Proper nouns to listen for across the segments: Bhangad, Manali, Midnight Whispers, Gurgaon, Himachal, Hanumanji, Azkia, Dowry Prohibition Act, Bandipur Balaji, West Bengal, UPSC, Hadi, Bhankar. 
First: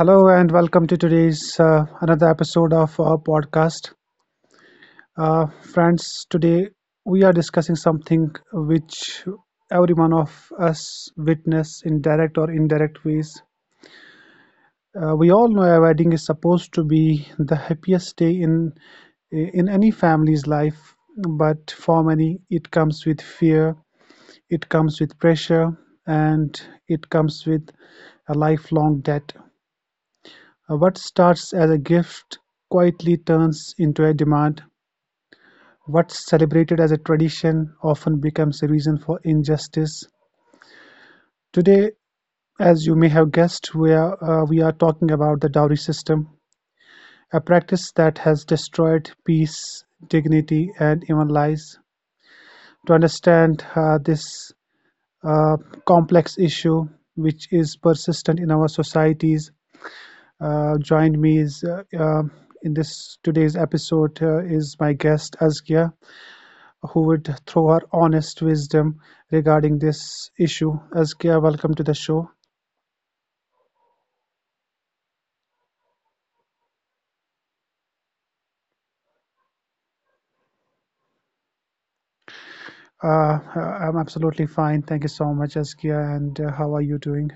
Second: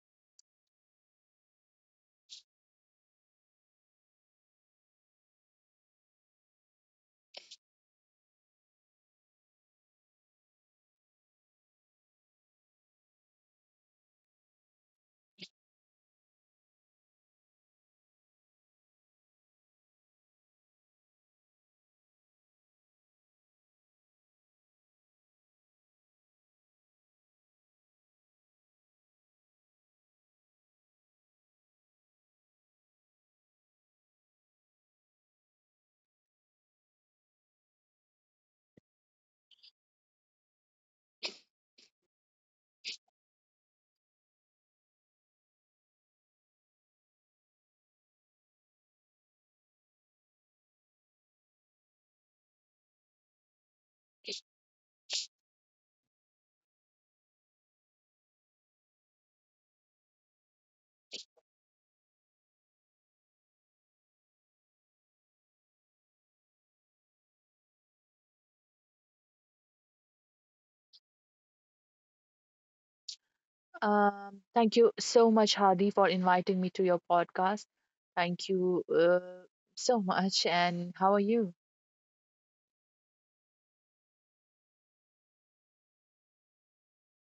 hello and welcome to today's another episode of our podcast. Uh, friends, today we are discussing something which every one of us witness in direct or indirect ways. We all know a wedding is supposed to be the happiest day in any family's life, but for many it comes with fear, it comes with pressure, and it comes with a lifelong debt. What starts as a gift quietly turns into a demand. What's celebrated as a tradition often becomes a reason for injustice. Today, as you may have guessed, we are talking about the dowry system, a practice that has destroyed peace, dignity, and even lives. To understand this uh, complex issue, which is persistent in our societies, joined me is in this today's episode is my guest Azkia, who would throw her honest wisdom regarding this issue. Azkia, welcome to the show. Thank you so much, Hadi, for inviting me to your podcast. Thank you so much. And how are you? Uh, uh, I'm absolutely fine. Thank you so much, Azkia. And how are you doing?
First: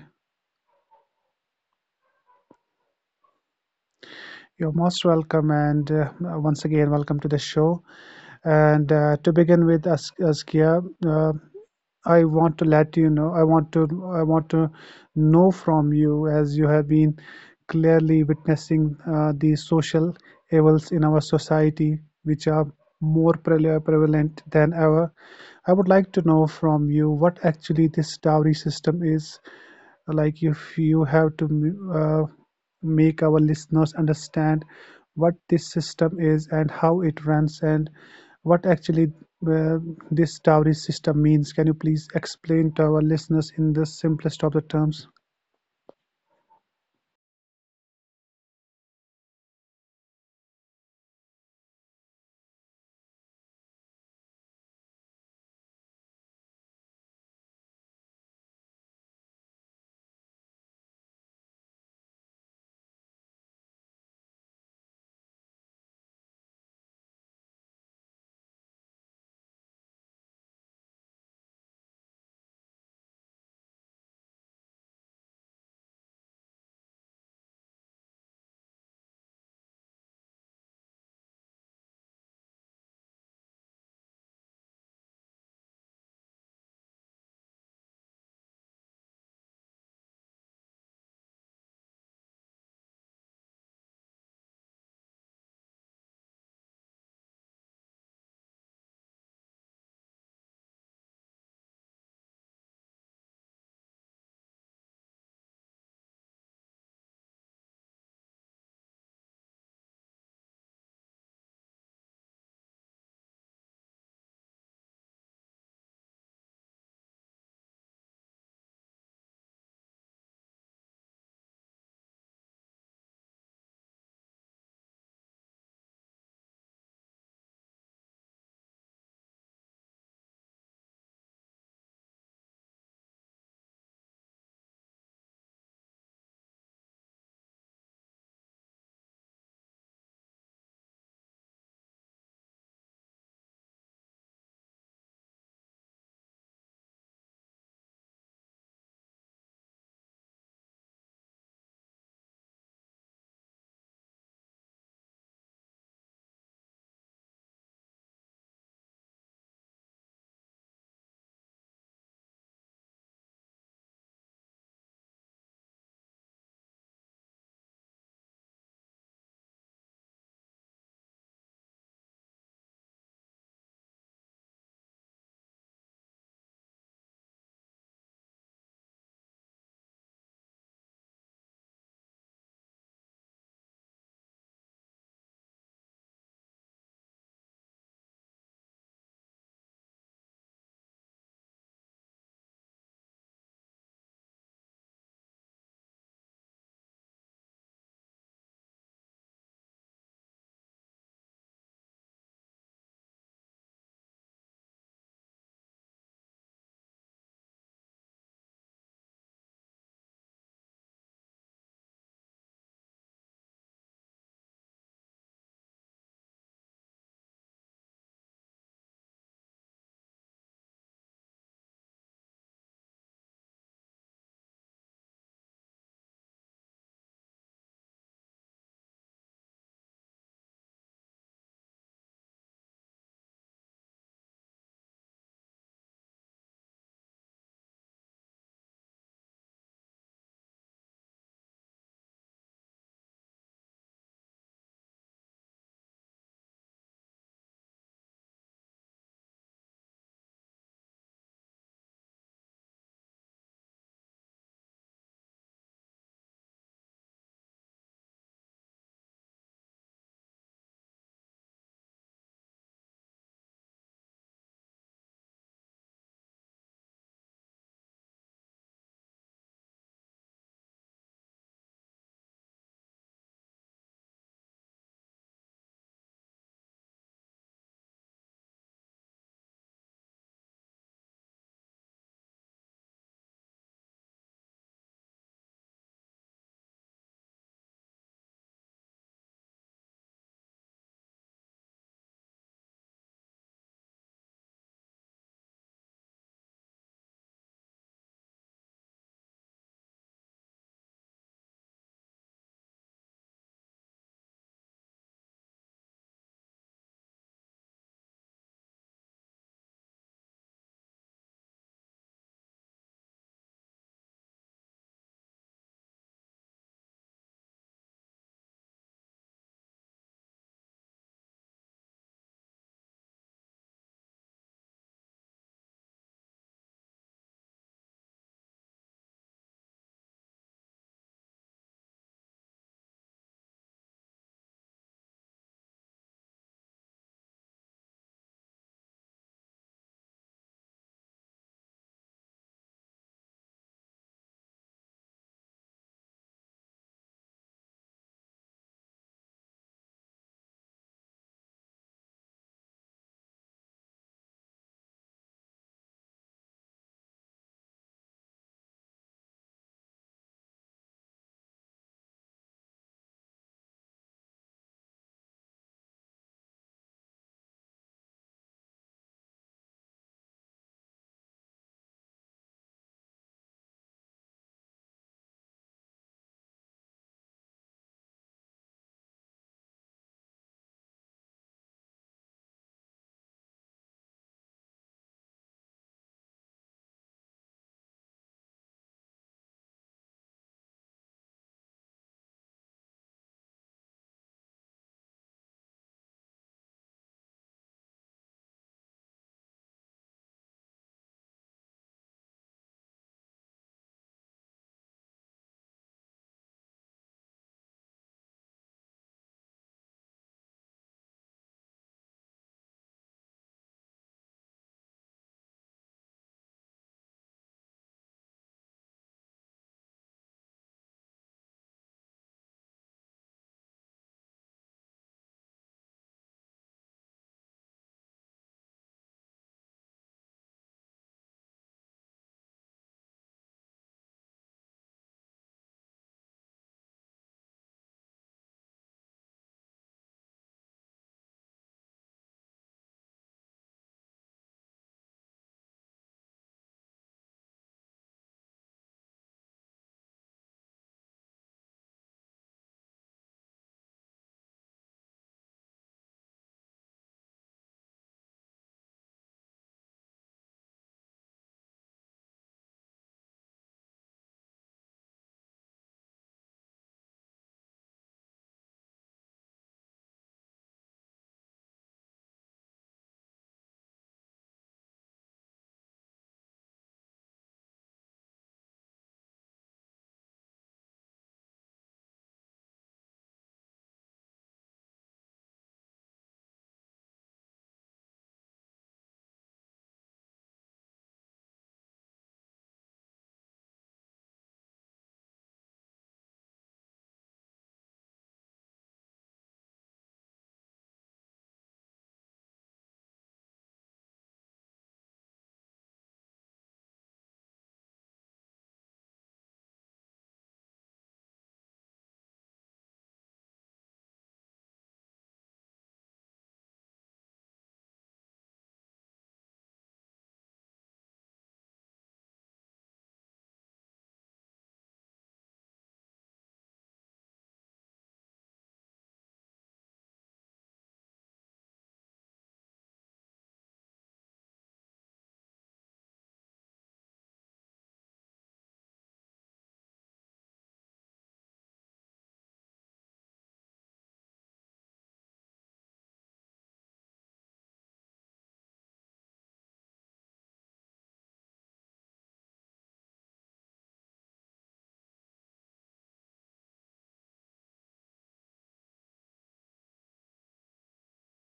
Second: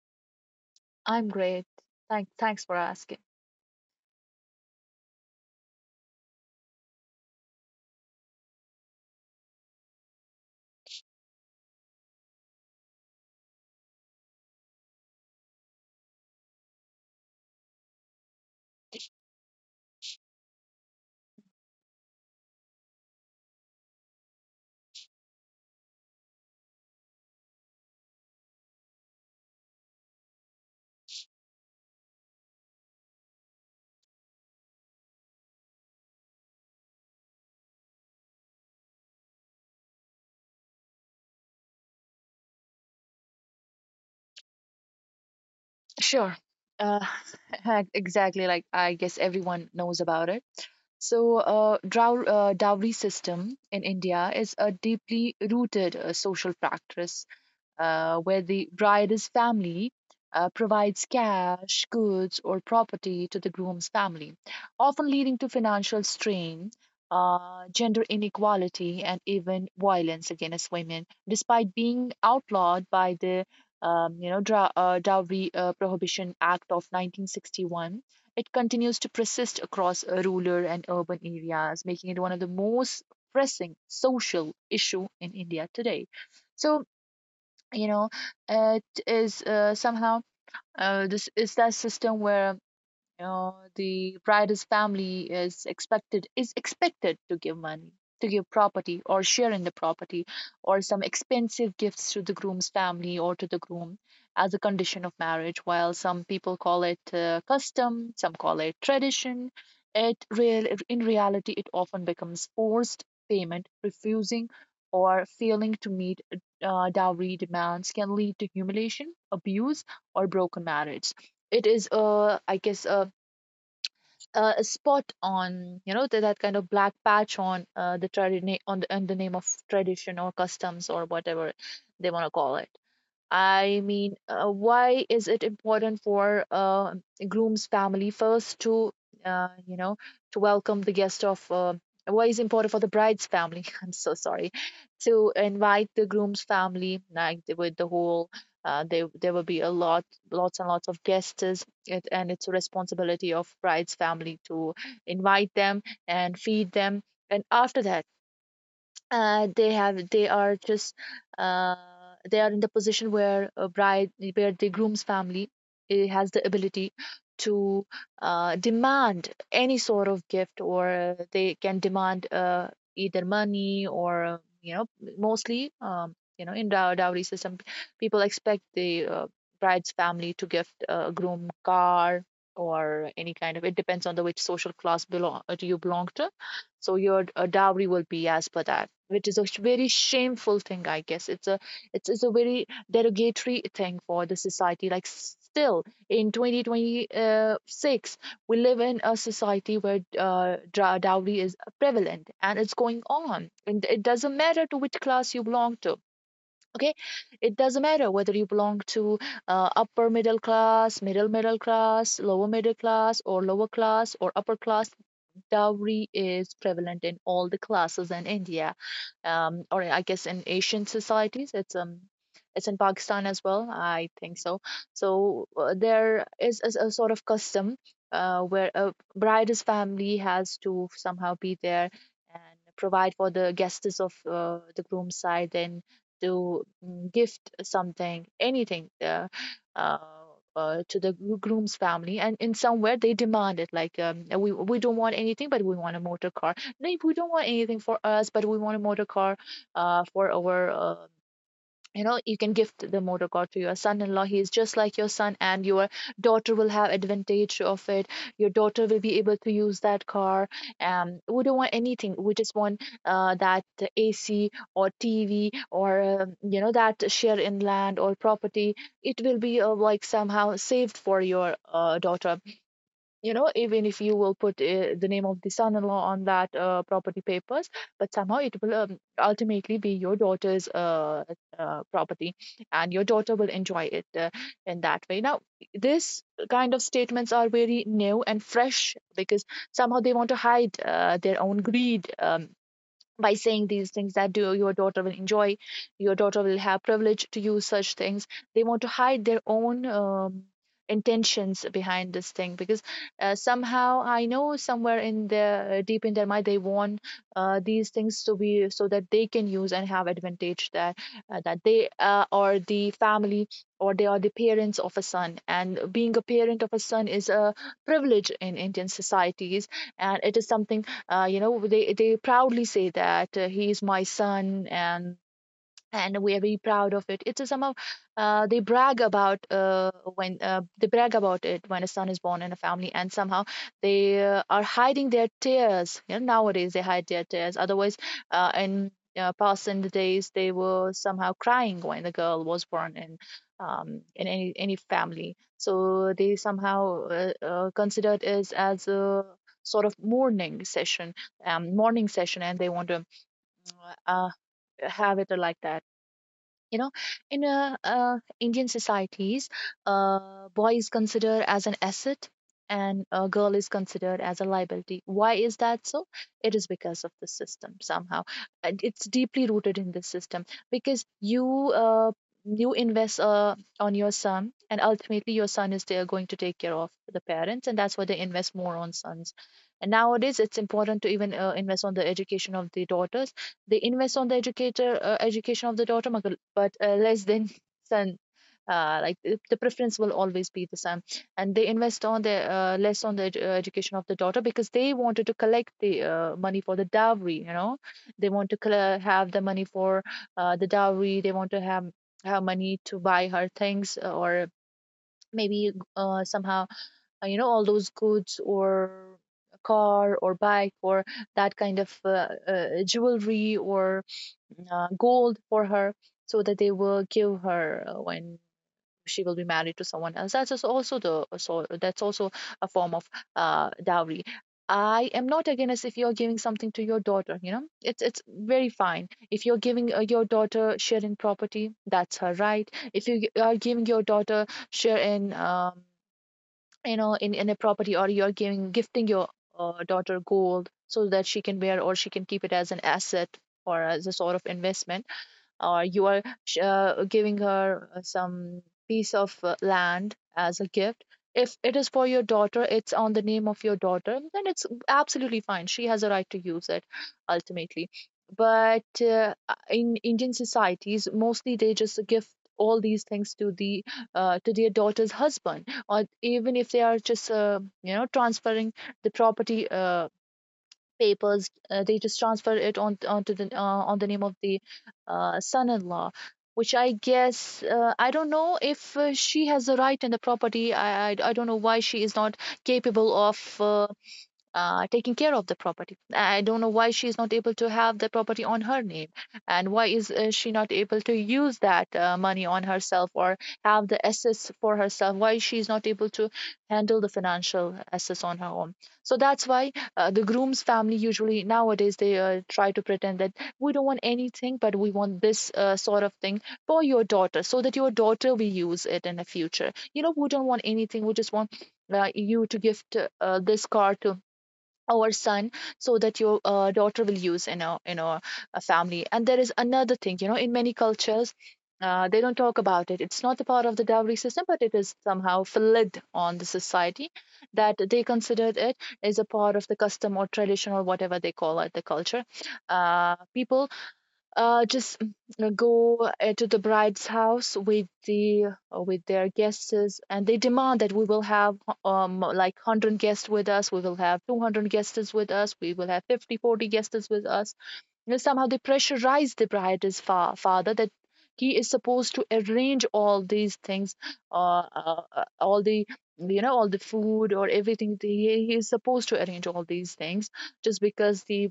I'm great. Thanks for asking. You're most welcome. And once again, welcome to the show. And to begin with, Azkia, I want to let you know. I want to know from you as you have been clearly witnessing these social evils in our society, which are more prevalent than ever. I would like to know from you what actually this dowry system is like if you have to uh, make our listeners understand what this system is and how it runs and what actually uh, this dowry system means. Can you please explain to our listeners in the simplest of the terms? Sure. Uh, exactly. Like I guess everyone knows about it. So, dowry system in India is a deeply rooted social practice, where the bride's family provides cash, goods, or property to the groom's family, often leading to financial strain, gender inequality, and even violence against women, despite being outlawed by the Dowry Prohibition Act of 1961. It continues to persist across rural and urban areas, making it one of the most pressing social issue in India today. So, you know, it is somehow, this is that system where, know, the bride's family is expected to give money, to give property or share in the property, or some expensive gifts to the groom's family or to the groom as a condition of marriage. While some people call it custom, some call it tradition, It real in reality it often becomes forced payment. Refusing or failing to meet dowry demands can lead to humiliation, abuse, or broken marriage. It is a, I guess, a spot on, you know, that, that kind of black patch on the tradition, on the name of tradition or customs or whatever they want to call it. I mean, why is it important for groom's family first to, you know, to welcome the guest of, why is it important for the bride's family? I'm so sorry, to invite the groom's family, like the- with the whole, there will be a lot, lots and lots of guests, is it, and it's a responsibility of bride's family to invite them and feed them. And after that, they are just uh, they are in the position where a bride, where the groom's family, has the ability to demand any sort of gift, or they can demand either money or, you know, mostly you know, in dowry system people expect the bride's family to gift a groom car or any kind of. It depends on the which social class belong, do you belong to, so your dowry will be as per that, which is a very shameful thing, I guess. It's a, it's a very derogatory thing for the society. Like still in 2026 we live in a society where dowry is prevalent and it's going on, and it doesn't matter to which class you belong to. Okay, it doesn't matter whether you belong to upper middle class, middle class, lower middle class, or lower class, or upper class. Dowry is prevalent in all the classes in India, or I guess in Asian societies. It's in Pakistan as well, I think so. So there is a sort of custom where a bride's family has to somehow be there and provide for the guests of, the groom's side, then to gift something, anything, uh, to the groom's family. And in somewhere they demand it, like, we don't want anything, but we want a motor car. No, we don't want anything for us, but we want a motor car for our, uh, you know, you can gift the motor car to your son-in-law. He is just like your son, and your daughter will have advantage of it. Your daughter will be able to use that car. Um, we don't want anything, we just want that AC or TV or, you know, that share in land or property. It will be like somehow saved for your daughter. You know, even if you will put the name of the son-in-law on that property papers, but somehow it will ultimately be your daughter's property, and your daughter will enjoy it in that way. Now this kind of statements are very new and fresh, because somehow they want to hide their own greed, by saying these things that, do, your daughter will enjoy, your daughter will have privilege to use such things. They want to hide their own intentions behind this thing, because somehow I know somewhere in their deep in their mind they want these things to be, so that they can use and have advantage that they are the family, or they are the parents of a son. And being a parent of a son is a privilege in Indian societies, and it is something you know, they proudly say that he is my son, and we are very proud of it. It's a somehow they brag about it when a son is born in a family, and somehow they are hiding their tears. You know, nowadays they hide their tears. Otherwise, in past in the days, they were somehow crying when the girl was born in, in any family. So they somehow considered it as a sort of mourning session, morning session, and they want to uh, have it like that, you know. In Indian societies, boy is considered as an asset and a girl is considered as a liability. Why is that so? It is because of the system somehow. And it's deeply rooted in the system, because you uh, you invest on your son, and ultimately your son is there going to take care of the parents, and that's why they invest more on sons. And nowadays it's important to even invest on the education of the daughters. They invest on the educator education of the daughter, but less than son. Like the preference will always be the same, and they invest on the less on the education of the daughter, because they wanted to collect the money for the dowry. You know, they want to have the money for the dowry. They want to have money to buy her things or maybe somehow you know, all those goods, or a car or bike, or that kind of jewelry or gold for her, so that they will give her when she will be married to someone else. That's just also the, that's also a form of dowry. I am not against, if you're giving something to your daughter, you know, it's very fine. If you're giving your daughter share in property, that's her right. If you are giving your daughter share in, you know, in a property, or you're giving, gifting your daughter gold so that she can wear or she can keep it as an asset, or as a sort of investment, or you are giving her some piece of land as a gift, if it is for your daughter, it's on the name of your daughter, then it's absolutely fine. She has a right to use it ultimately. But in Indian societies, mostly they just give all these things to the, to their daughter's husband. Or even if they are just you know, transferring the property papers, they just transfer it on onto the on the name of the son-in-law, which I guess, I don't know if she has the right in the property. I I don't know why she is not capable of taking care of the property. I don't know why she is not able to have the property on her name, and why is she not able to use that money on herself, or have the assets for herself. Why she is not able to handle the financial assets on her own. So that's why the groom's family usually nowadays they try to pretend that, we don't want anything, but we want this sort of thing for your daughter, so that your daughter will use it in the future. You know, we don't want anything. We just want you to gift this car to or son so that your daughter will use in a family. And there is another thing, you know, in many cultures they don't talk about it. It's not a part of the dowry system, but it is somehow fled on the society that they considered it as a part of the custom or tradition or whatever they call it, the culture. People uh, just mm, go to the bride's house with the with their guests, and they demand that we will have, like, 100 guests with us, we will have 200 guests with us, we will have 50 40 guests with us. You know, somehow they pressurize the bride's father that he is supposed to arrange all these things, all the, all the food or everything. He is supposed to arrange all these things just because the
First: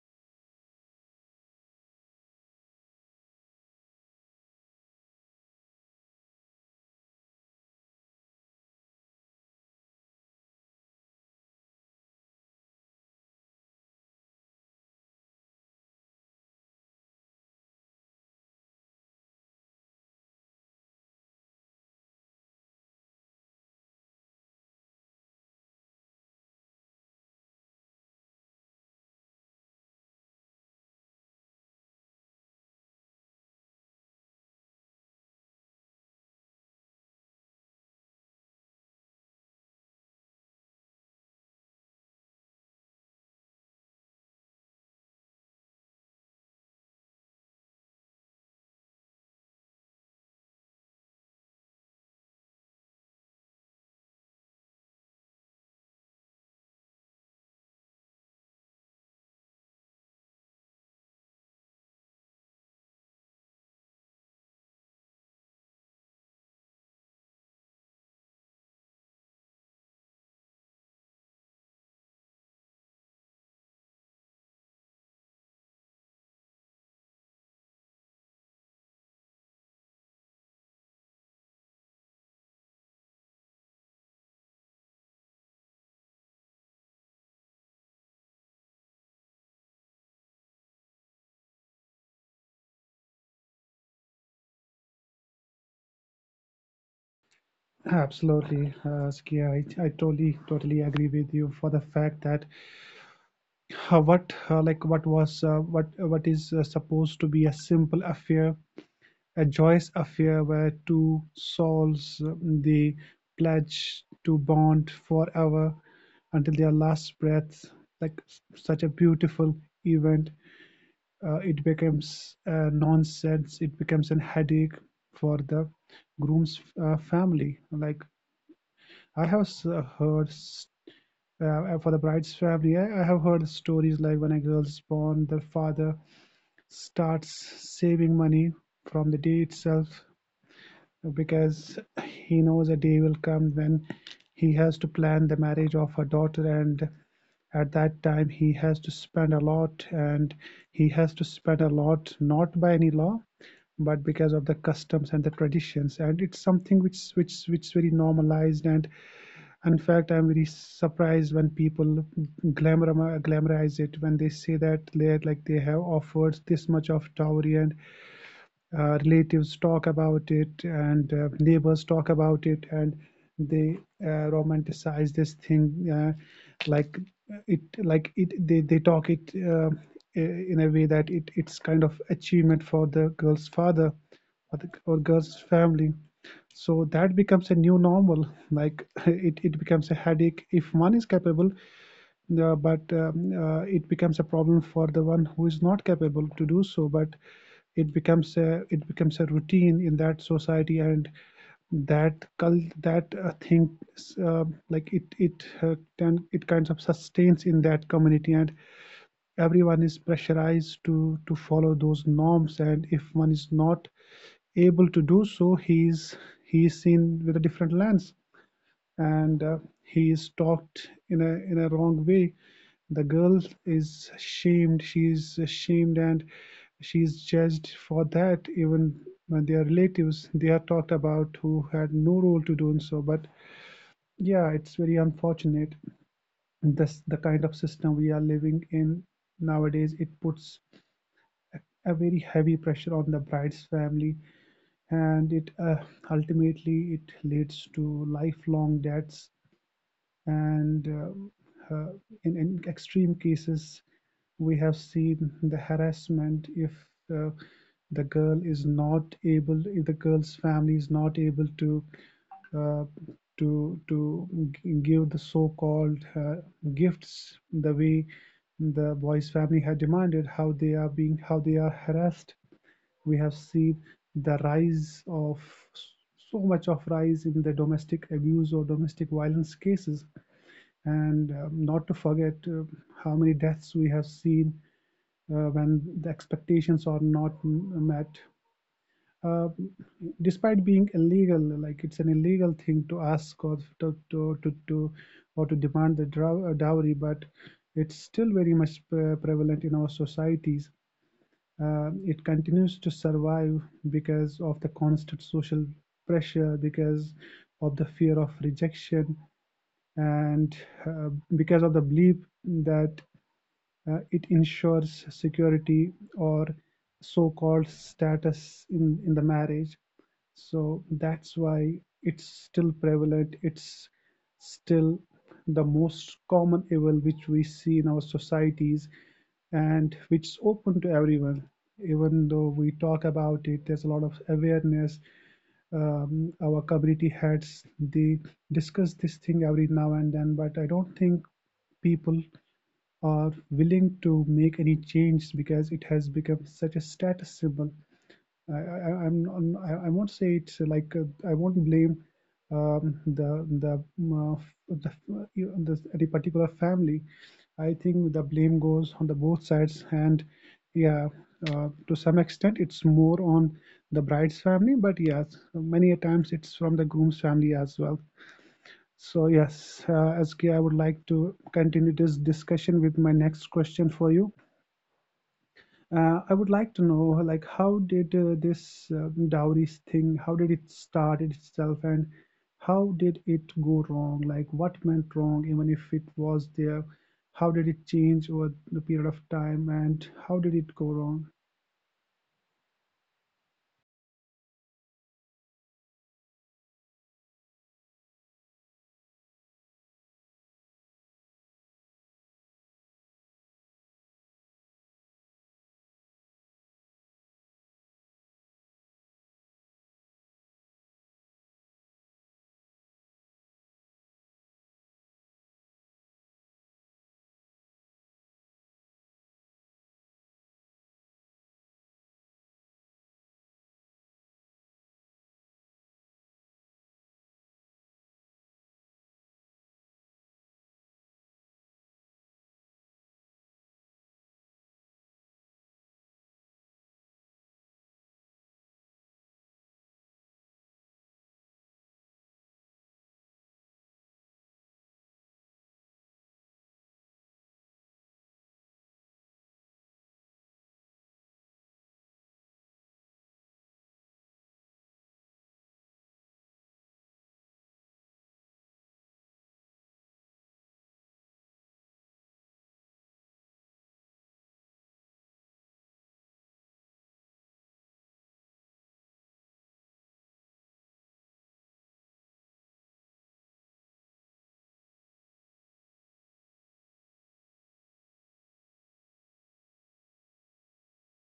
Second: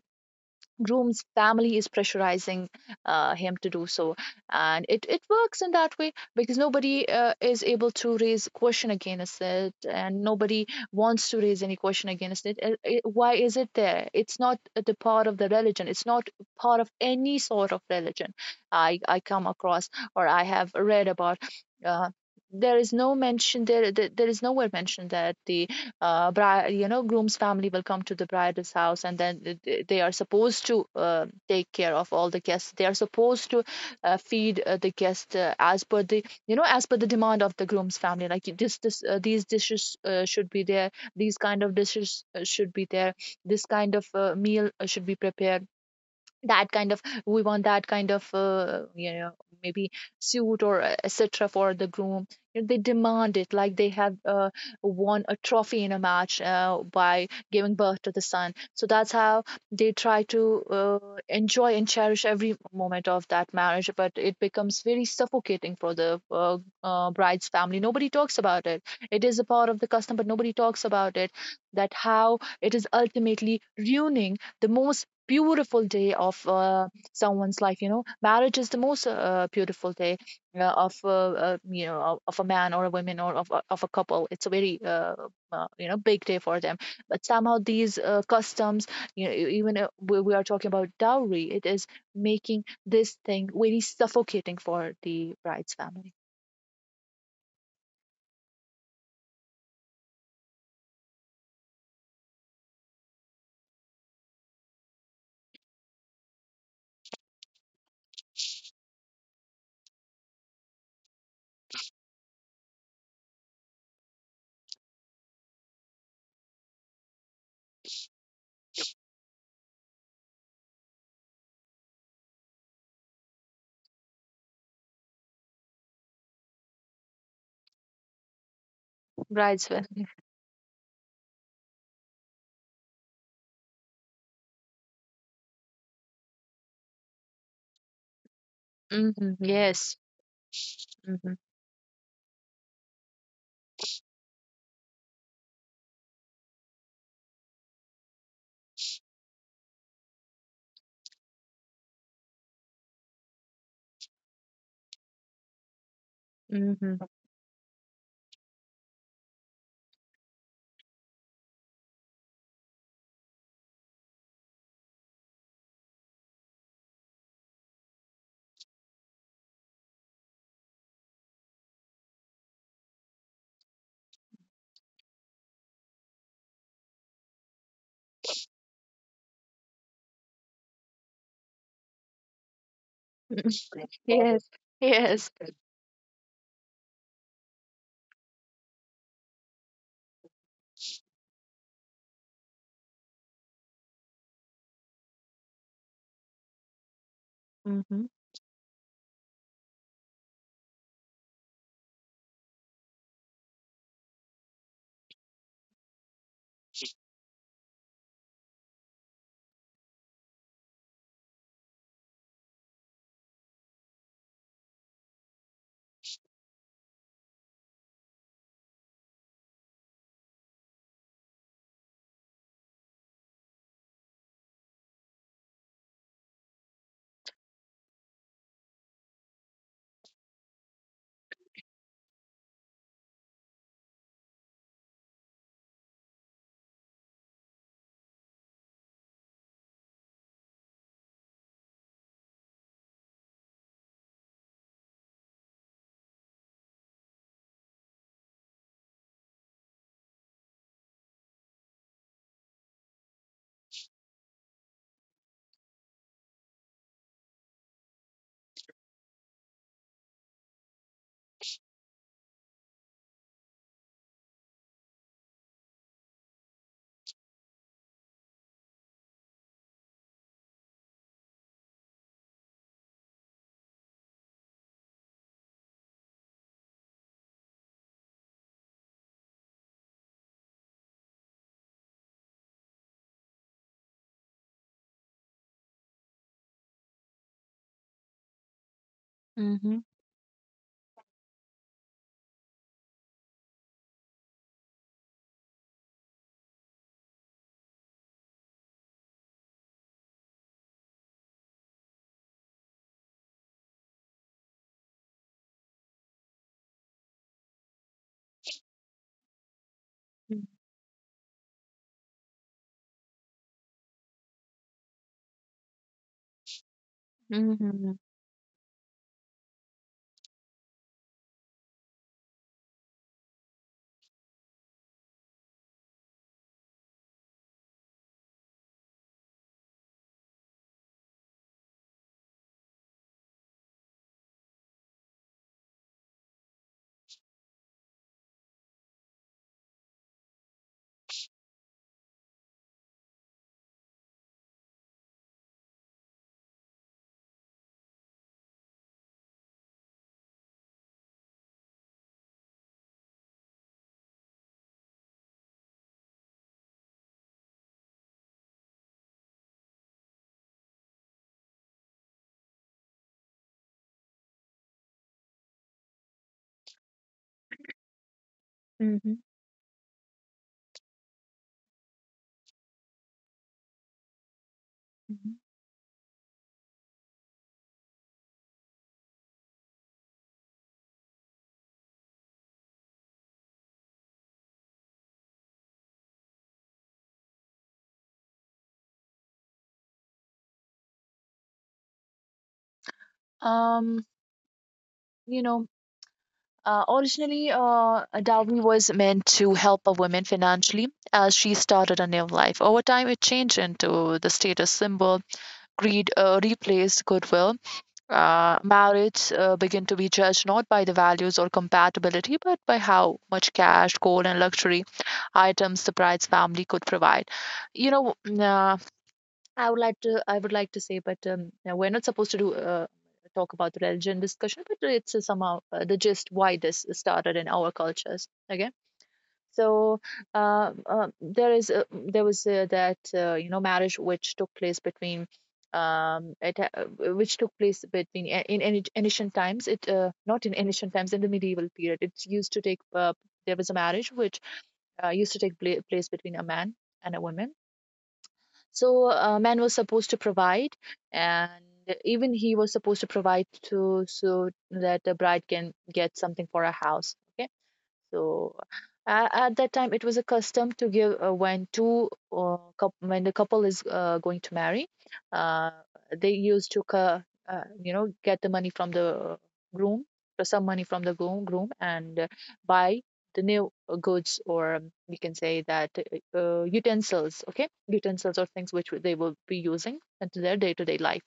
groom's family is pressurizing him to do so. And it works in that way because nobody is able to raise question against it, and nobody wants to raise any question against it. Why is it there? It's not the part of the religion, it's not part of any sort of religion I come across or I have read about. uh, there is no mention there is nowhere mentioned that the bride, groom's family will come to the bride's house, and then they are supposed to take care of all the guests. They are supposed to feed the guest as per the, as per the demand of the groom's family. These dishes should be there. These kind of dishes should be there. This kind of meal should be prepared. That kind of maybe suit or etc for the groom. You know, they demand it like they have won a trophy in a match by giving birth to the son, so that's how they try to uh, enjoy and cherish every moment of that marriage. But it becomes very suffocating for the bride's family. Nobody talks about it. It is a part of the custom, but nobody talks about it, that how it is ultimately ruining the most beautiful day of someone's life. You know, marriage is the most beautiful day of of, a man or a woman, or of a couple. It's a very big day for them, but somehow these customs, you know, even we are talking about dowry, it is making this thing very suffocating for the bride's family. Absolutely, Skia. I totally totally agree with you for the fact that what like what was what is supposed to be a simple affair, a joyous affair where two souls they pledge to bond forever until their last breath. Like such a beautiful event, it becomes nonsense. It becomes a headache for the groom's family. Like I have Brides family. heard for the bride's family, I have heard stories like when a girl is born, the father starts saving money from the day Mm-hmm. itself Yes. Mm-hmm. because he knows a day will come when he has to plan the marriage of her daughter, and at that time he has to spend a lot, and he has to spend a lot not by any law but because of the customs and the traditions, and it's something Mm-hmm. which which very normalized. And in fact, I'm very surprised when people glamour glamorize it, when they say that they're like they have offered this much of dowry, and relatives talk about it, and neighbors talk about it, and they romanticize this thing, like like they talk it in a way that it's kind of achievement for the girl's father, Yes. or the, or Yes. girl's family. So that becomes a new normal. Like it becomes a headache if one is capable, yeah, but it becomes a problem for the one who is not capable to do so. But it Mm-hmm. becomes a, it becomes a routine in that society, and that cult, that thing, uh, it kind of sustains in that community, and everyone is pressurized to follow those norms. And if one is not able to do so, he's seen with a different lens, and he is talked in a wrong way. The girl is shamed. She is shamed, and she is judged for that, even when their relatives they are talked about, who had no role to do in so. But yeah, it's very unfortunate, this the kind of system we are living in nowadays. It puts a very heavy pressure on the bride's family, and it ultimately it leads to lifelong debts, and uh, uh, in extreme cases we have seen the harassment if uh, the girl's family is not able to uh, to to give the so-called gifts the way the boy's family had demanded, how they are being, how they are harassed. We have seen the rise of so much of rise in the domestic abuse or domestic violence cases. And not to forget how many deaths we have seen when the expectations are not met. Uh, Mm-hmm. despite being illegal, like it's an illegal thing to ask or to demand the dowry, but it's still very much prevalent in our societies. It continues to survive because of the constant social pressure, because of the fear of rejection, and uh, because of the belief that it ensures security or Mm-hmm. so-called Mm-hmm. status in the marriage. So that's why it's still prevalent. It's still the most common evil which we see in our societies, and which is open to everyone. Even though we talk about it, there's a lot of awareness. Our community heads, they discuss this thing every now and then, but I don't think people are willing to make any change because it has become such a status symbol. I, I'm, I won't say it's like I won't blame um, the the um, uh, the the any particular family. I think the blame goes on the both sides, and yeah, to some extent it's more on the bride's family, but yes, many a times it's from the groom's family as well. Mm-hmm. So yes, SK, would like to continue this discussion with my next question for you. Mhm. I would like to know, like, how did this dowries thing, how did it start itself, and how did it go wrong? Like, what went wrong, even if it was there? How did it change over the period of time, and how did it go wrong? Um, you know, originally, a dowry was meant to help a woman financially as she started a new life. Over time, it changed into the status symbol. Greed replaced goodwill. Marriage began to be judged not by the values or compatibility, but by how much cash, gold, and luxury items the bride's family could provide. You know, mm, uh. I would like to say, but now we're not supposed to do talk about the religion discussion, but it's somehow the gist why this started in our cultures. Okay, so there was that you know marriage which took place between it, which took place between in any ancient times, it not in ancient times, in the medieval period. It used to take there was a marriage which used to take place between a man and a woman. So man was supposed to provide, and even he was supposed to provide to, so that the bride can get something for a house. So at that time, it was a custom to give when the couple is going to marry, uh, they used to get the money from the groom, some money from the groom, and buy the new goods, or we can say that utensils. Okay, utensils or things which they will be using into their day-to-day life.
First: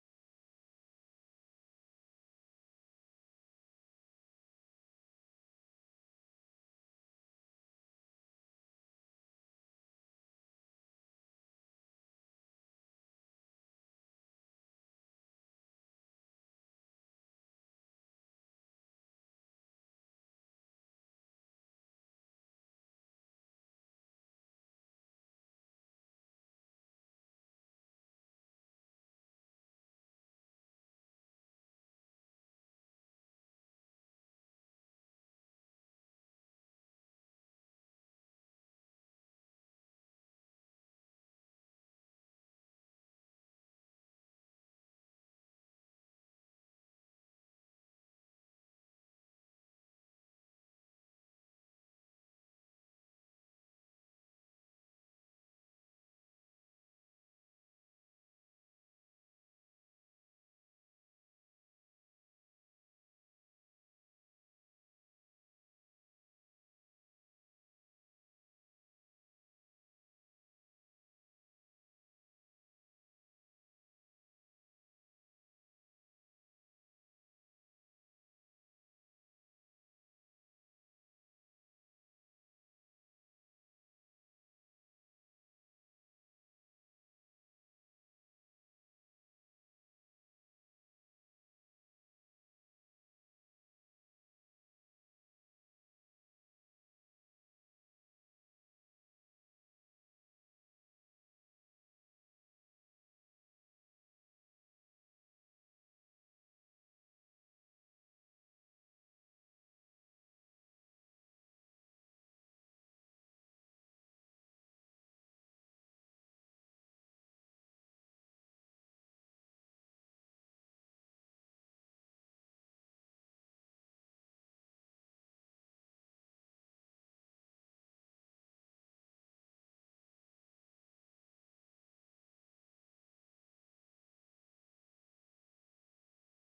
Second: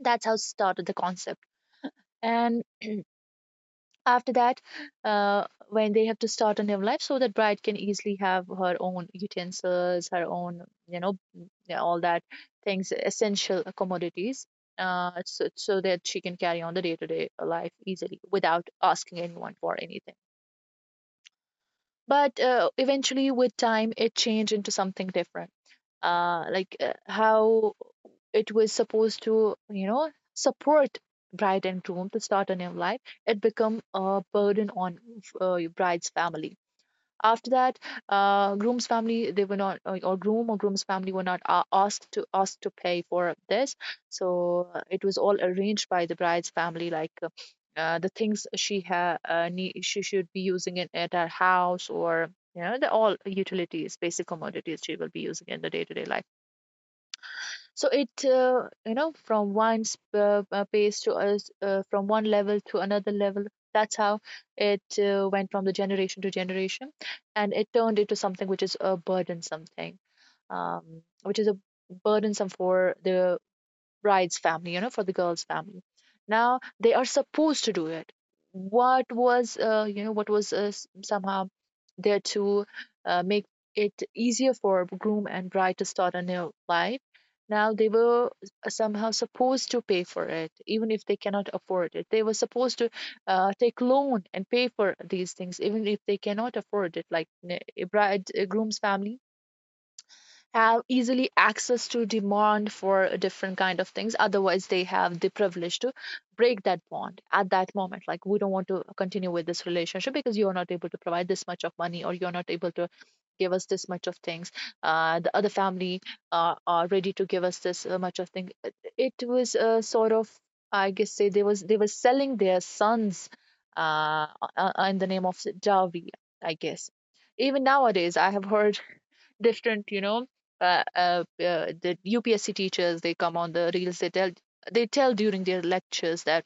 That's how started the concept. And after that when they have to start a new life, so that bride can easily have her own utensils, her own, yeah, all that things, essential commodities, so that she can carry on the day-to-day life easily without asking anyone for anything. But eventually with time it changed into something different. Like how it was supposed to support bride and groom to start a new life, it become a burden on bride's family. After that, groom's family, they were not, or groom or groom's family were not asked to pay for this. So it was all arranged by the bride's family. The things she ha need, she should be using it at her house, or the all utilities, basic commodities she will be using in the day-to-day life. So from one from one level to another level. That's how it went from the generation to generation, and it turned into something which is a burdensome thing, which is a burdensome for the bride's family, for the girl's family. Now they are supposed to do it. What was somehow there to make it easier for groom and bride to start a new life? Now they were somehow supposed to pay for it, even if they cannot afford it. They were supposed to take loan and pay for these things, even if they cannot afford it. Like, a groom's family have easily access to demand for different kind of things. Otherwise they have the privilege to break that bond at that moment, like, we don't want to continue with this relationship because you're not able to provide this much of money, or you're not able to give us this much of things, the other family are ready to give us this much of thing. It was a sort of, I guess, say, they were selling their sons uh, uh, in the name of dowry, I guess. Even nowadays I have heard different, the UPSC teachers, they come on the reels, they tell, during their lectures that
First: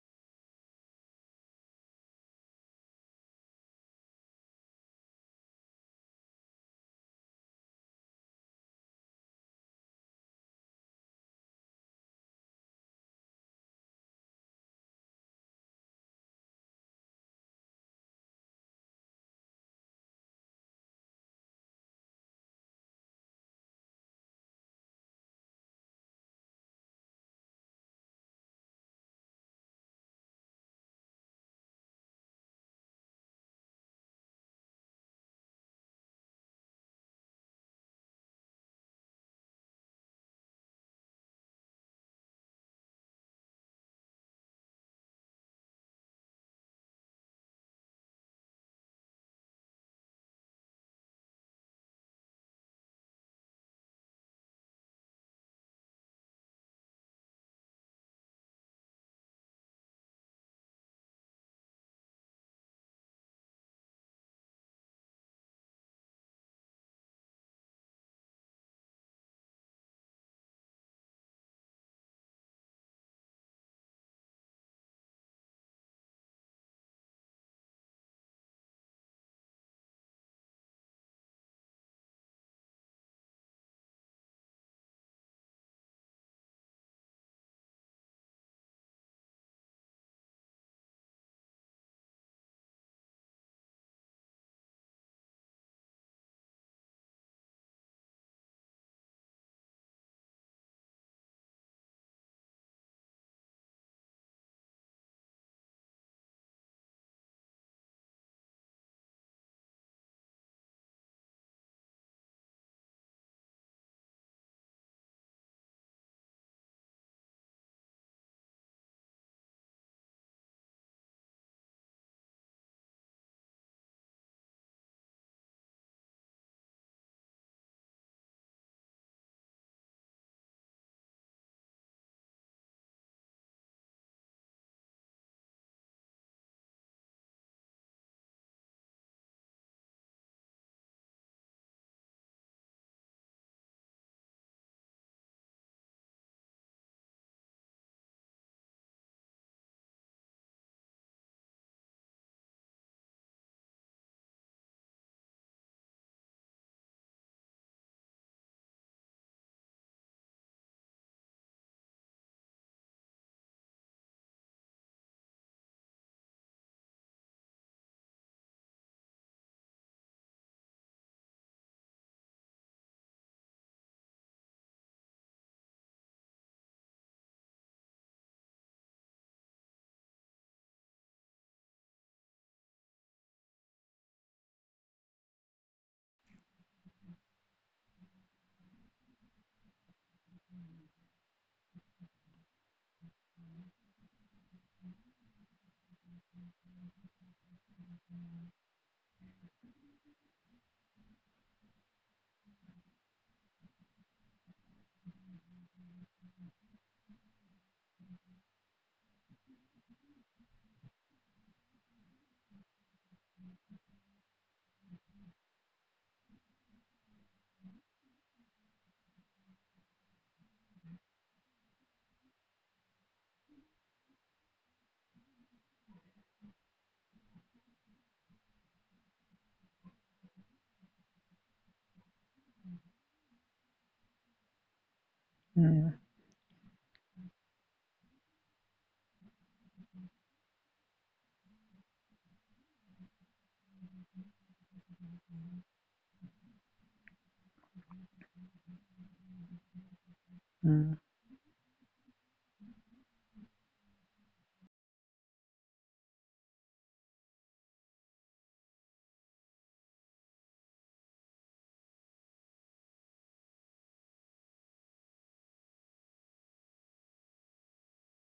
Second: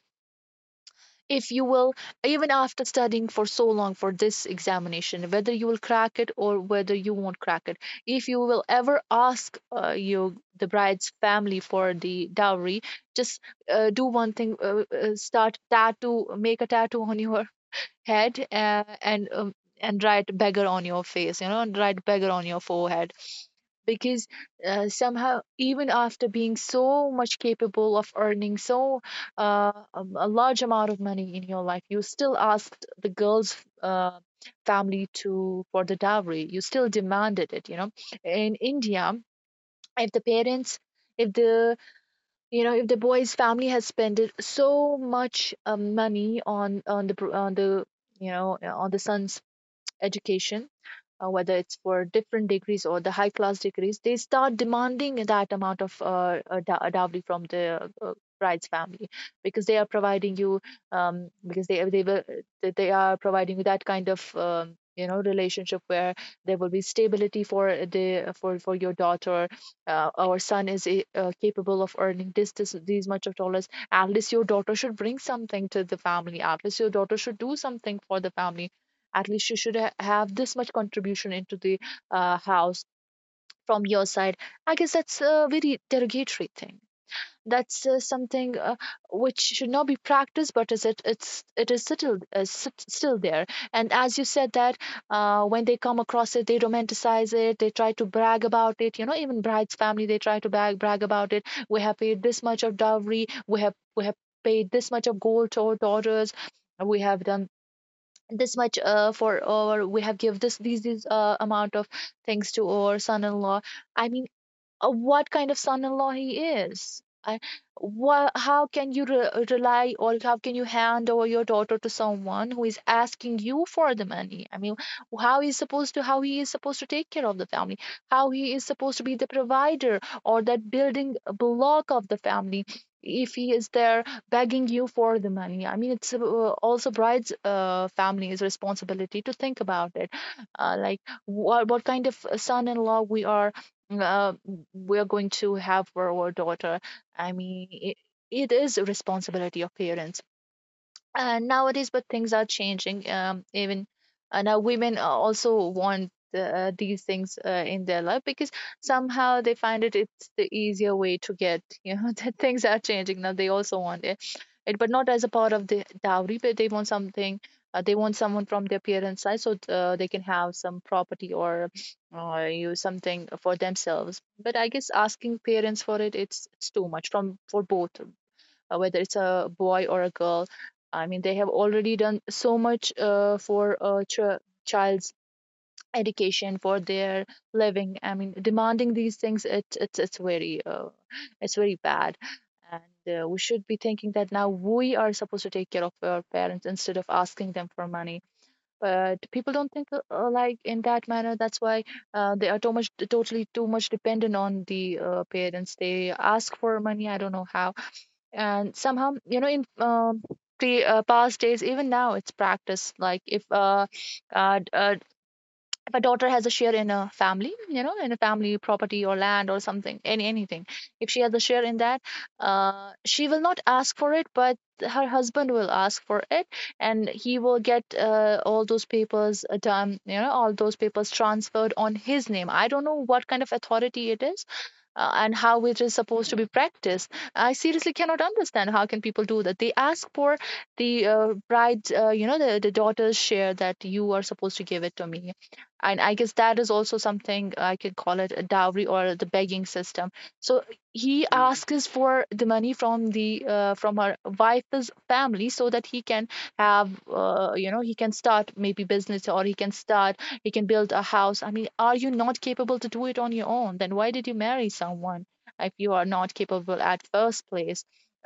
if you will, even after studying for so long for this examination, whether you will crack it or whether you won't crack it, if you will ever ask you the bride's family for the dowry, just do one thing, start tattoo make a tattoo on your head and, write beggar on your face, you know, and write beggar on your forehead. Because somehow, even after being so much capable of earning so a large amount of money in your life, you still asked the girl's uh, family to, for the dowry, you still demanded it. In india, if the parents, if the boy's family has spent so much money on the, son's education, whether it's for different degrees or the high class degrees, they start demanding that amount of dowry from the bride's family, because they are providing you, because they will they are providing you that kind of relationship where there will be stability for the, for your daughter. Our son is capable of earning this, this these much of dollars. At least your daughter should bring something to the family, at least your daughter should do something for the family, at least you should have this much contribution into the house from your side. I guess that's a very derogatory thing. That's something which should not be practiced, but is it it's it is still still there. And as you said that when they come across it, they romanticize it, they try to brag about it, even bride's family, they try to brag about it. We have paid this much of dowry, we have paid this much of gold to our daughters, we have done this much for, or we have give this these amount of things to our son-in-law. I mean, what kind of son-in-law he is? Wha How can you rely, or how can you hand over your daughter to someone who is asking you for the money? I mean, how he's supposed to how he is supposed to take care of the family, how he is supposed to be the provider or that building block of the family, if he is there begging you for the money? I mean, it's Also, bride's family's responsibility to think about it. Like, what kind of son-in-law we are uh, we're going to have for our daughter. I mean, it is a responsibility of parents nowadays, but things are changing. Even now women also want these things in their life, because somehow they find it's the easier way to get, you know, that things are changing now. They also want it, but not as a part of the dowry. But they want something, they want someone from their parents' side so they can have some property or you something for themselves. But I guess asking parents for it's too much from for both, whether it's a boy or a girl. I mean, they have already done so much for a child's education, for their living. I mean, demanding these things, it's very bad. And we should be thinking that now we are supposed to take care of our parents instead of asking them for money. But people don't think, like, in that manner. That's why they are too much, totally too much dependent on the parents. They ask for money. I don't know how. And somehow, you know, in pre past days, even now it's practice, like if uh, d- uh if a daughter has a share in a family, you know, in a family property or land or something, anything, if she has a share in that, she will not ask for it, but her husband will ask for it. And he will get all those papers done, you know, all those papers transferred on his name. I don't know what kind of authority it is and how it Mm, is supposed to be practiced. I seriously cannot understand how can people do that. They ask for the bride, you know, the daughter's share, that you are supposed to give it to me. And I guess that is also something I can call it a dowry or the begging system. So mm, he asks for the money from the from her wife's family so that he can have you know, he can start maybe business, or he can start, you can build a house. I mean, are you not capable to do it on your own? Then why did you marry someone if you are not capable at first place?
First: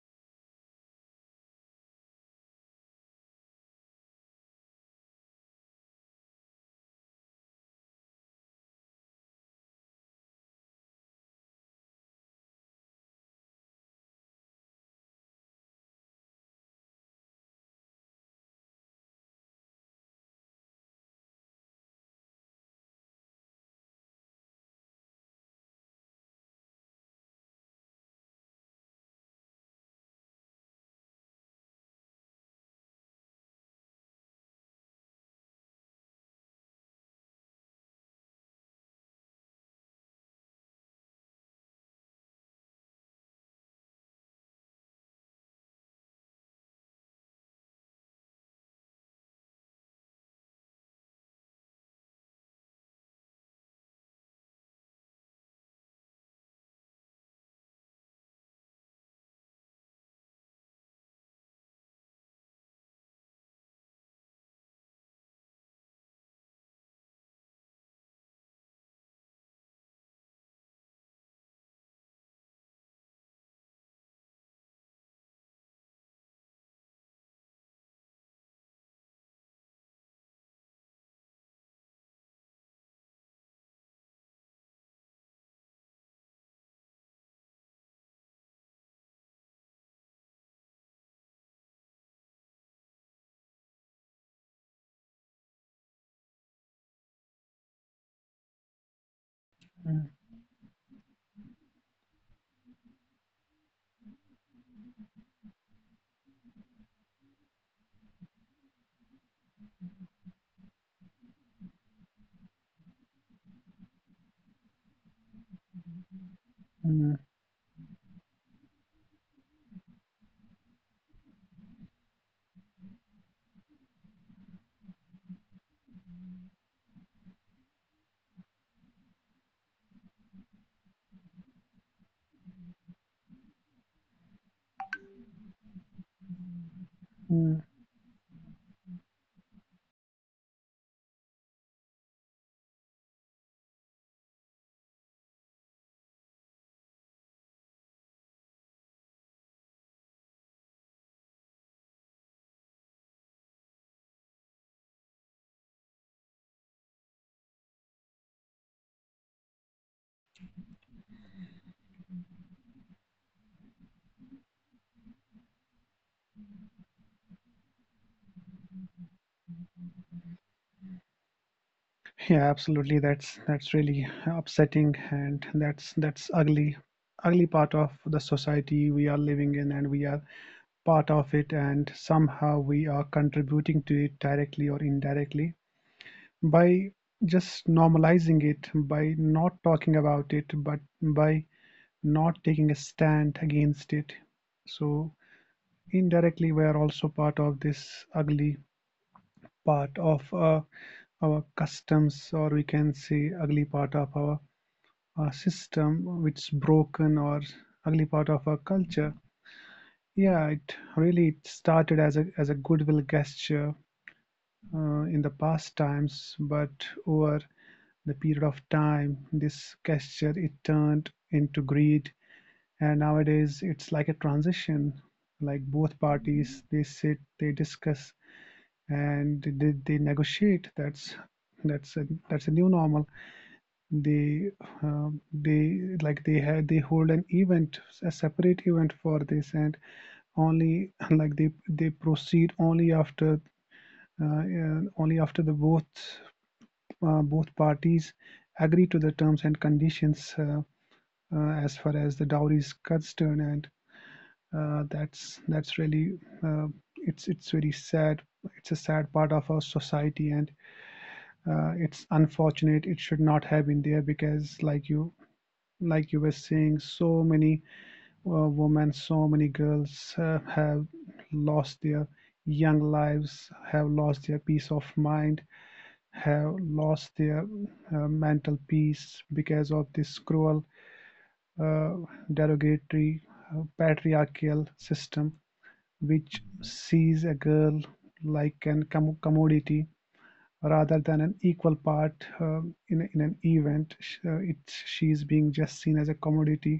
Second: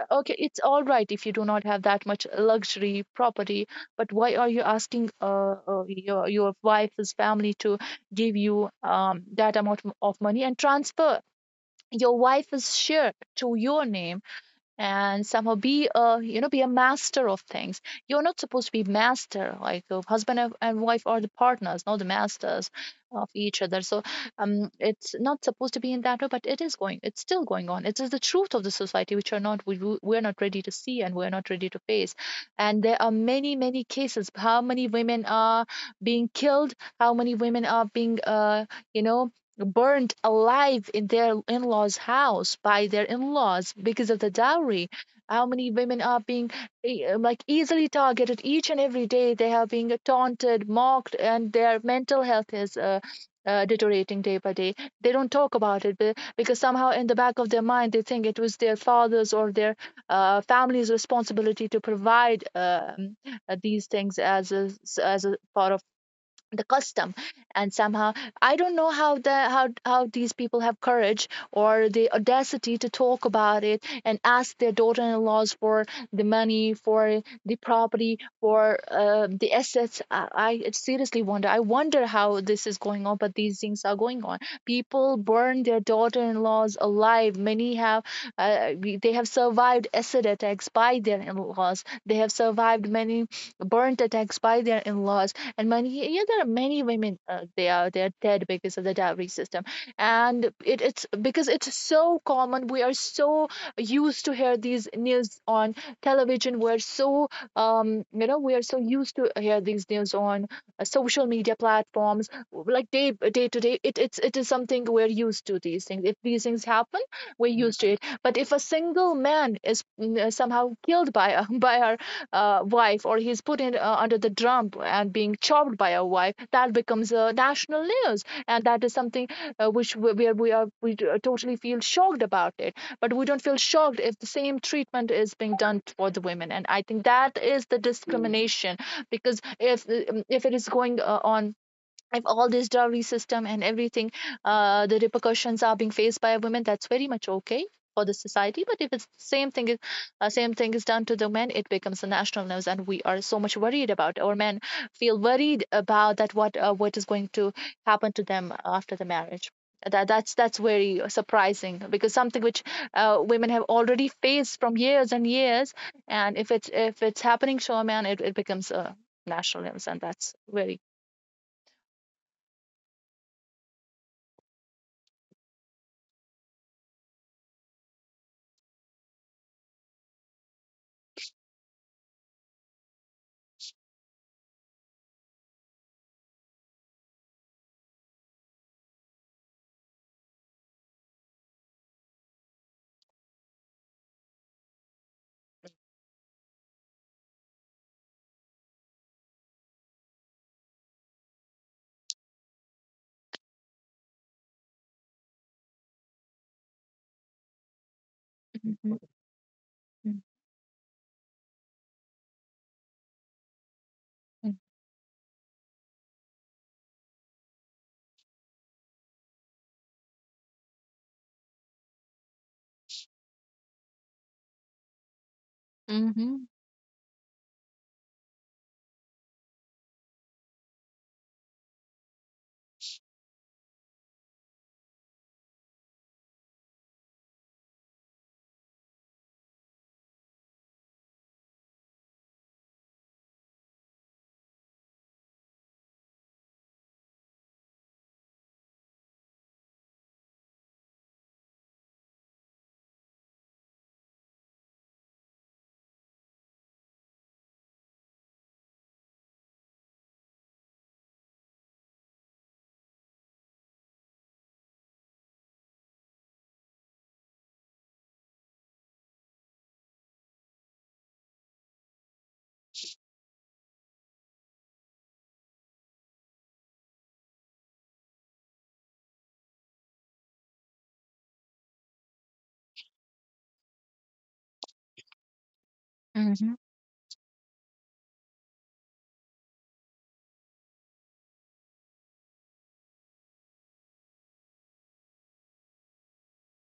Okay, it's all right if you do not have that much luxury property, but why are you asking your wife's family to give you that amount of money and transfer your wife's share to your name? And somehow be a, you know, be a master of things. You're not supposed to be master. Like, husband and wife are the partners, not the masters of each other. So it's not supposed to be in that way, but it is going, it's still going on. It is the truth of the society, which are not we're not ready to see, and we're not ready to face. And there are many, many cases. How many women are being killed? How many women are being you know, burned alive in their in-laws' house by their in-laws because of the dowry? How many women are being like, easily targeted each and every day? They are being taunted, mocked, and their mental health is deteriorating day by day. They don't talk about it because somehow, in the back of their mind, they think it was their father's or their family's responsibility to provide these things as as a part of the custom. And somehow, I don't know how these people have courage or the audacity to talk about it and ask their daughter-in-laws for the money, for the property, for the assets. I seriously wonder. I wonder how this is going on, but these things are going on. People burn their daughter-in-laws alive. Many have they have survived acid attacks by their in-laws. They have survived many burnt attacks by their in-laws. And many, yeah, there are many women, they are, they're dead because of the dowry system. mm, And it, it's because it's so common. We are so used to hear these news on television. We're so you know, we are so used to hear these news on social media platforms, like, day to day. It is something we're used to, these things, if these things happen, mm, we're used to it. But if a single man is somehow killed by a by our wife, or he's put in under the drum and being chopped by a wife, that becomes national news, and that is something which we- where we are we totally feel shocked about it. But we don't feel shocked if the same treatment is being done for the women. And I think that mm. is the discrimination. Because if it is going on, if all this dowry system and everything, the repercussions are being faced by women, that's very much okay for the society. But if it's same thing is done to the men, it becomes a national news, and we are so much worried about, or men feel worried about, that what is going to happen to them after the marriage. That's very surprising, because something which women have already faced from years and years, and if it's happening to a man, it becomes a national news, and that's very. Yeah, absolutely. That's really upsetting, and that's ugly, ugly part of the society we are living in, and we are part of it, and somehow we are contributing to it directly or indirectly by just normalizing it, by not talking about it, but by not taking a stand against it. So, indirectly, we are also part of this ugly part of our customs, or we can say, ugly part of our system, which is broken, or ugly part of our Mhm. culture. Yeah, it really started as a goodwill gesture Mm. In the past times, but over the period of time, this gesture it turned into greed, and nowadays it's like a transition. Like both Mhm, parties, they sit, they discuss, and they negotiate. That's a new normal. They they like they have they hold an event, a separate event for this, and only like they proceed only after only after the both both parties agree to the terms and conditions, as far as the dowry is concerned. And that's really uh, it's very sad. It's a sad part of our society, and it's unfortunate. It should not have been there, because like you, like you were saying, so many women, so many girls have lost their young lives, have lost their peace of mind, have lost their mental peace because of this cruel, uh, derogatory, patriarchal system which mhm, sees a girl like an commodity rather than an equal part in an event. She is being just seen as a commodity,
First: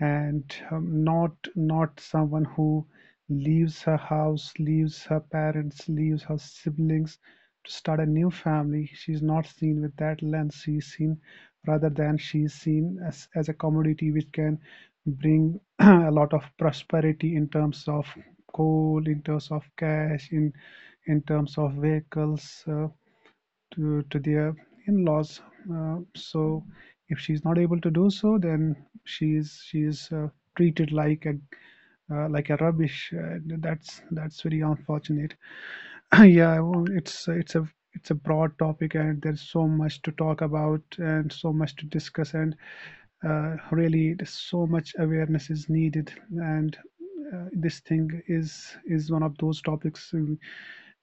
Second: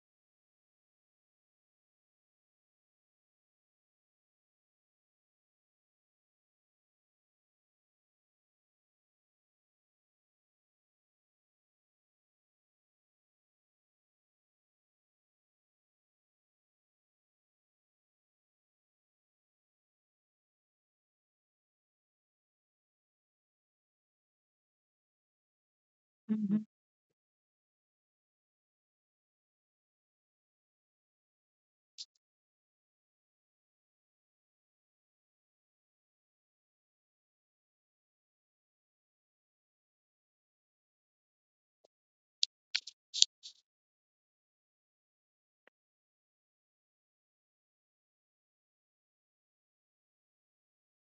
and not not someone who leaves her house, leaves her parents, leaves her siblings to start a new family. She's not seen with that lens. She's seen, rather than she's seen as a commodity which can bring a lot of prosperity in terms of coal, in terms of cash, in terms of vehicles. To their in-laws. So if she's not able to do so, then she is treated like a rubbish. That's that's very unfortunate. Yeah, I won't- it's a broad topic, and there's so much to talk about and so much to discuss, and really, there's so much awareness is needed. And this thing is one of those topics uh,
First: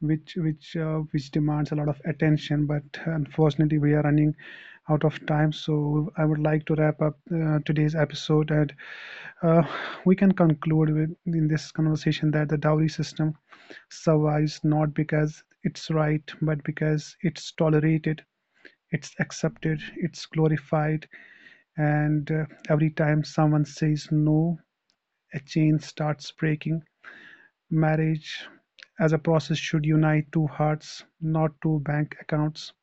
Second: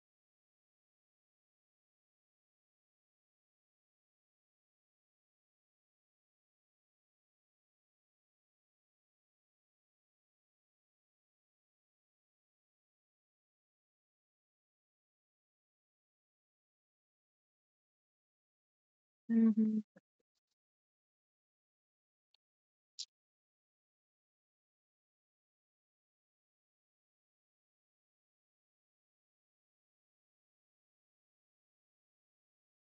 which which uh, which demands a lot of attention. But unfortunately, we are running out of time, so I would like to wrap up today's episode, and uh, we can conclude with in this conversation that the dowry system survives not because it's right, but because it's tolerated, it's accepted, mhm. it's glorified, and every time someone says no, a chain starts breaking. Marriage as a process should unite two hearts, not two bank accounts.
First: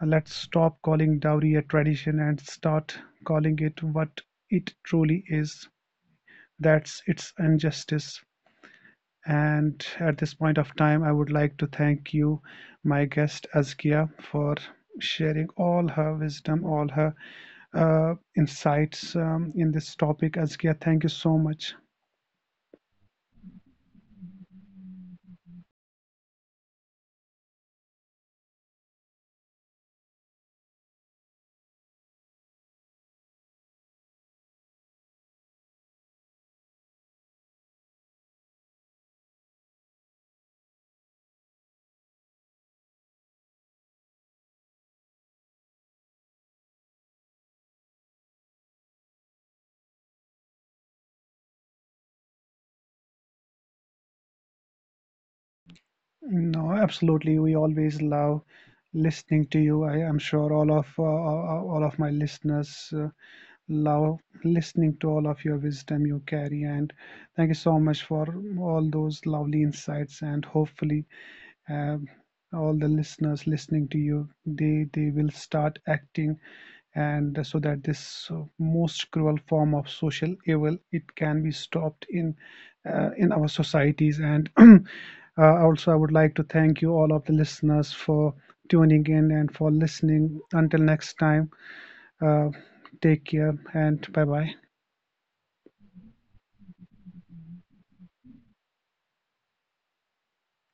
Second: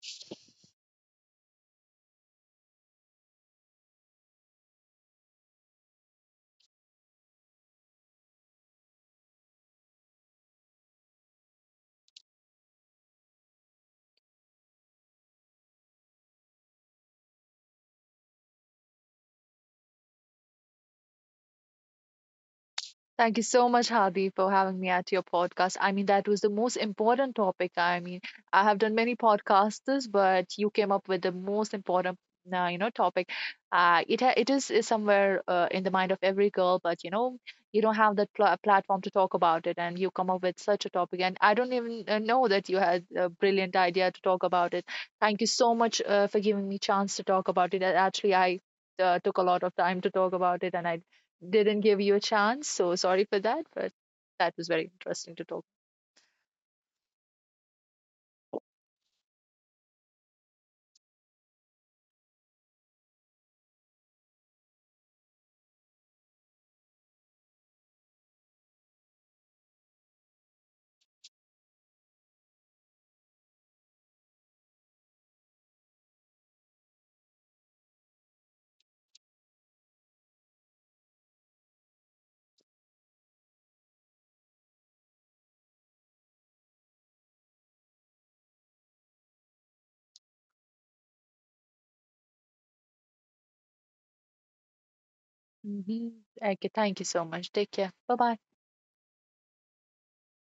Let's stop calling dowry a tradition and start calling it what it truly is. That's its injustice. And at this point of time, I would like to thank you, my guest Azkia, for sharing all her wisdom, all her insights in this topic. Azkia, thank you so much. Thank you so much, Hadi, for having me at your podcast. I mean, that was the most important topic. I mean, I have done many podcasts, but you came up with the most important, you know, topic. It it is somewhere in the mind of every girl, but, you know, you don't have that platform to talk about it, and you come up with such a topic. And I don't even know that you had a brilliant idea to talk about it. Thank you so much for giving me chance to talk about it. Actually, I took a lot of time to talk about it, and I didn't give you a chance. So sorry for that, but that was very interesting to talk. No, absolutely. We always love listening to you. I am sure all of my listeners love listening to all of your wisdom you carry. And thank you so much for all those lovely insights. And hopefully, um, all the listeners listening to you, they will start acting, and so that this most cruel form of social evil it can be stopped in our societies. And also I would like to thank you all of the listeners for tuning in and for listening. Until next time, uh, take care and bye bye. Hmm. Okay, thank you so much. Take care. Bye bye.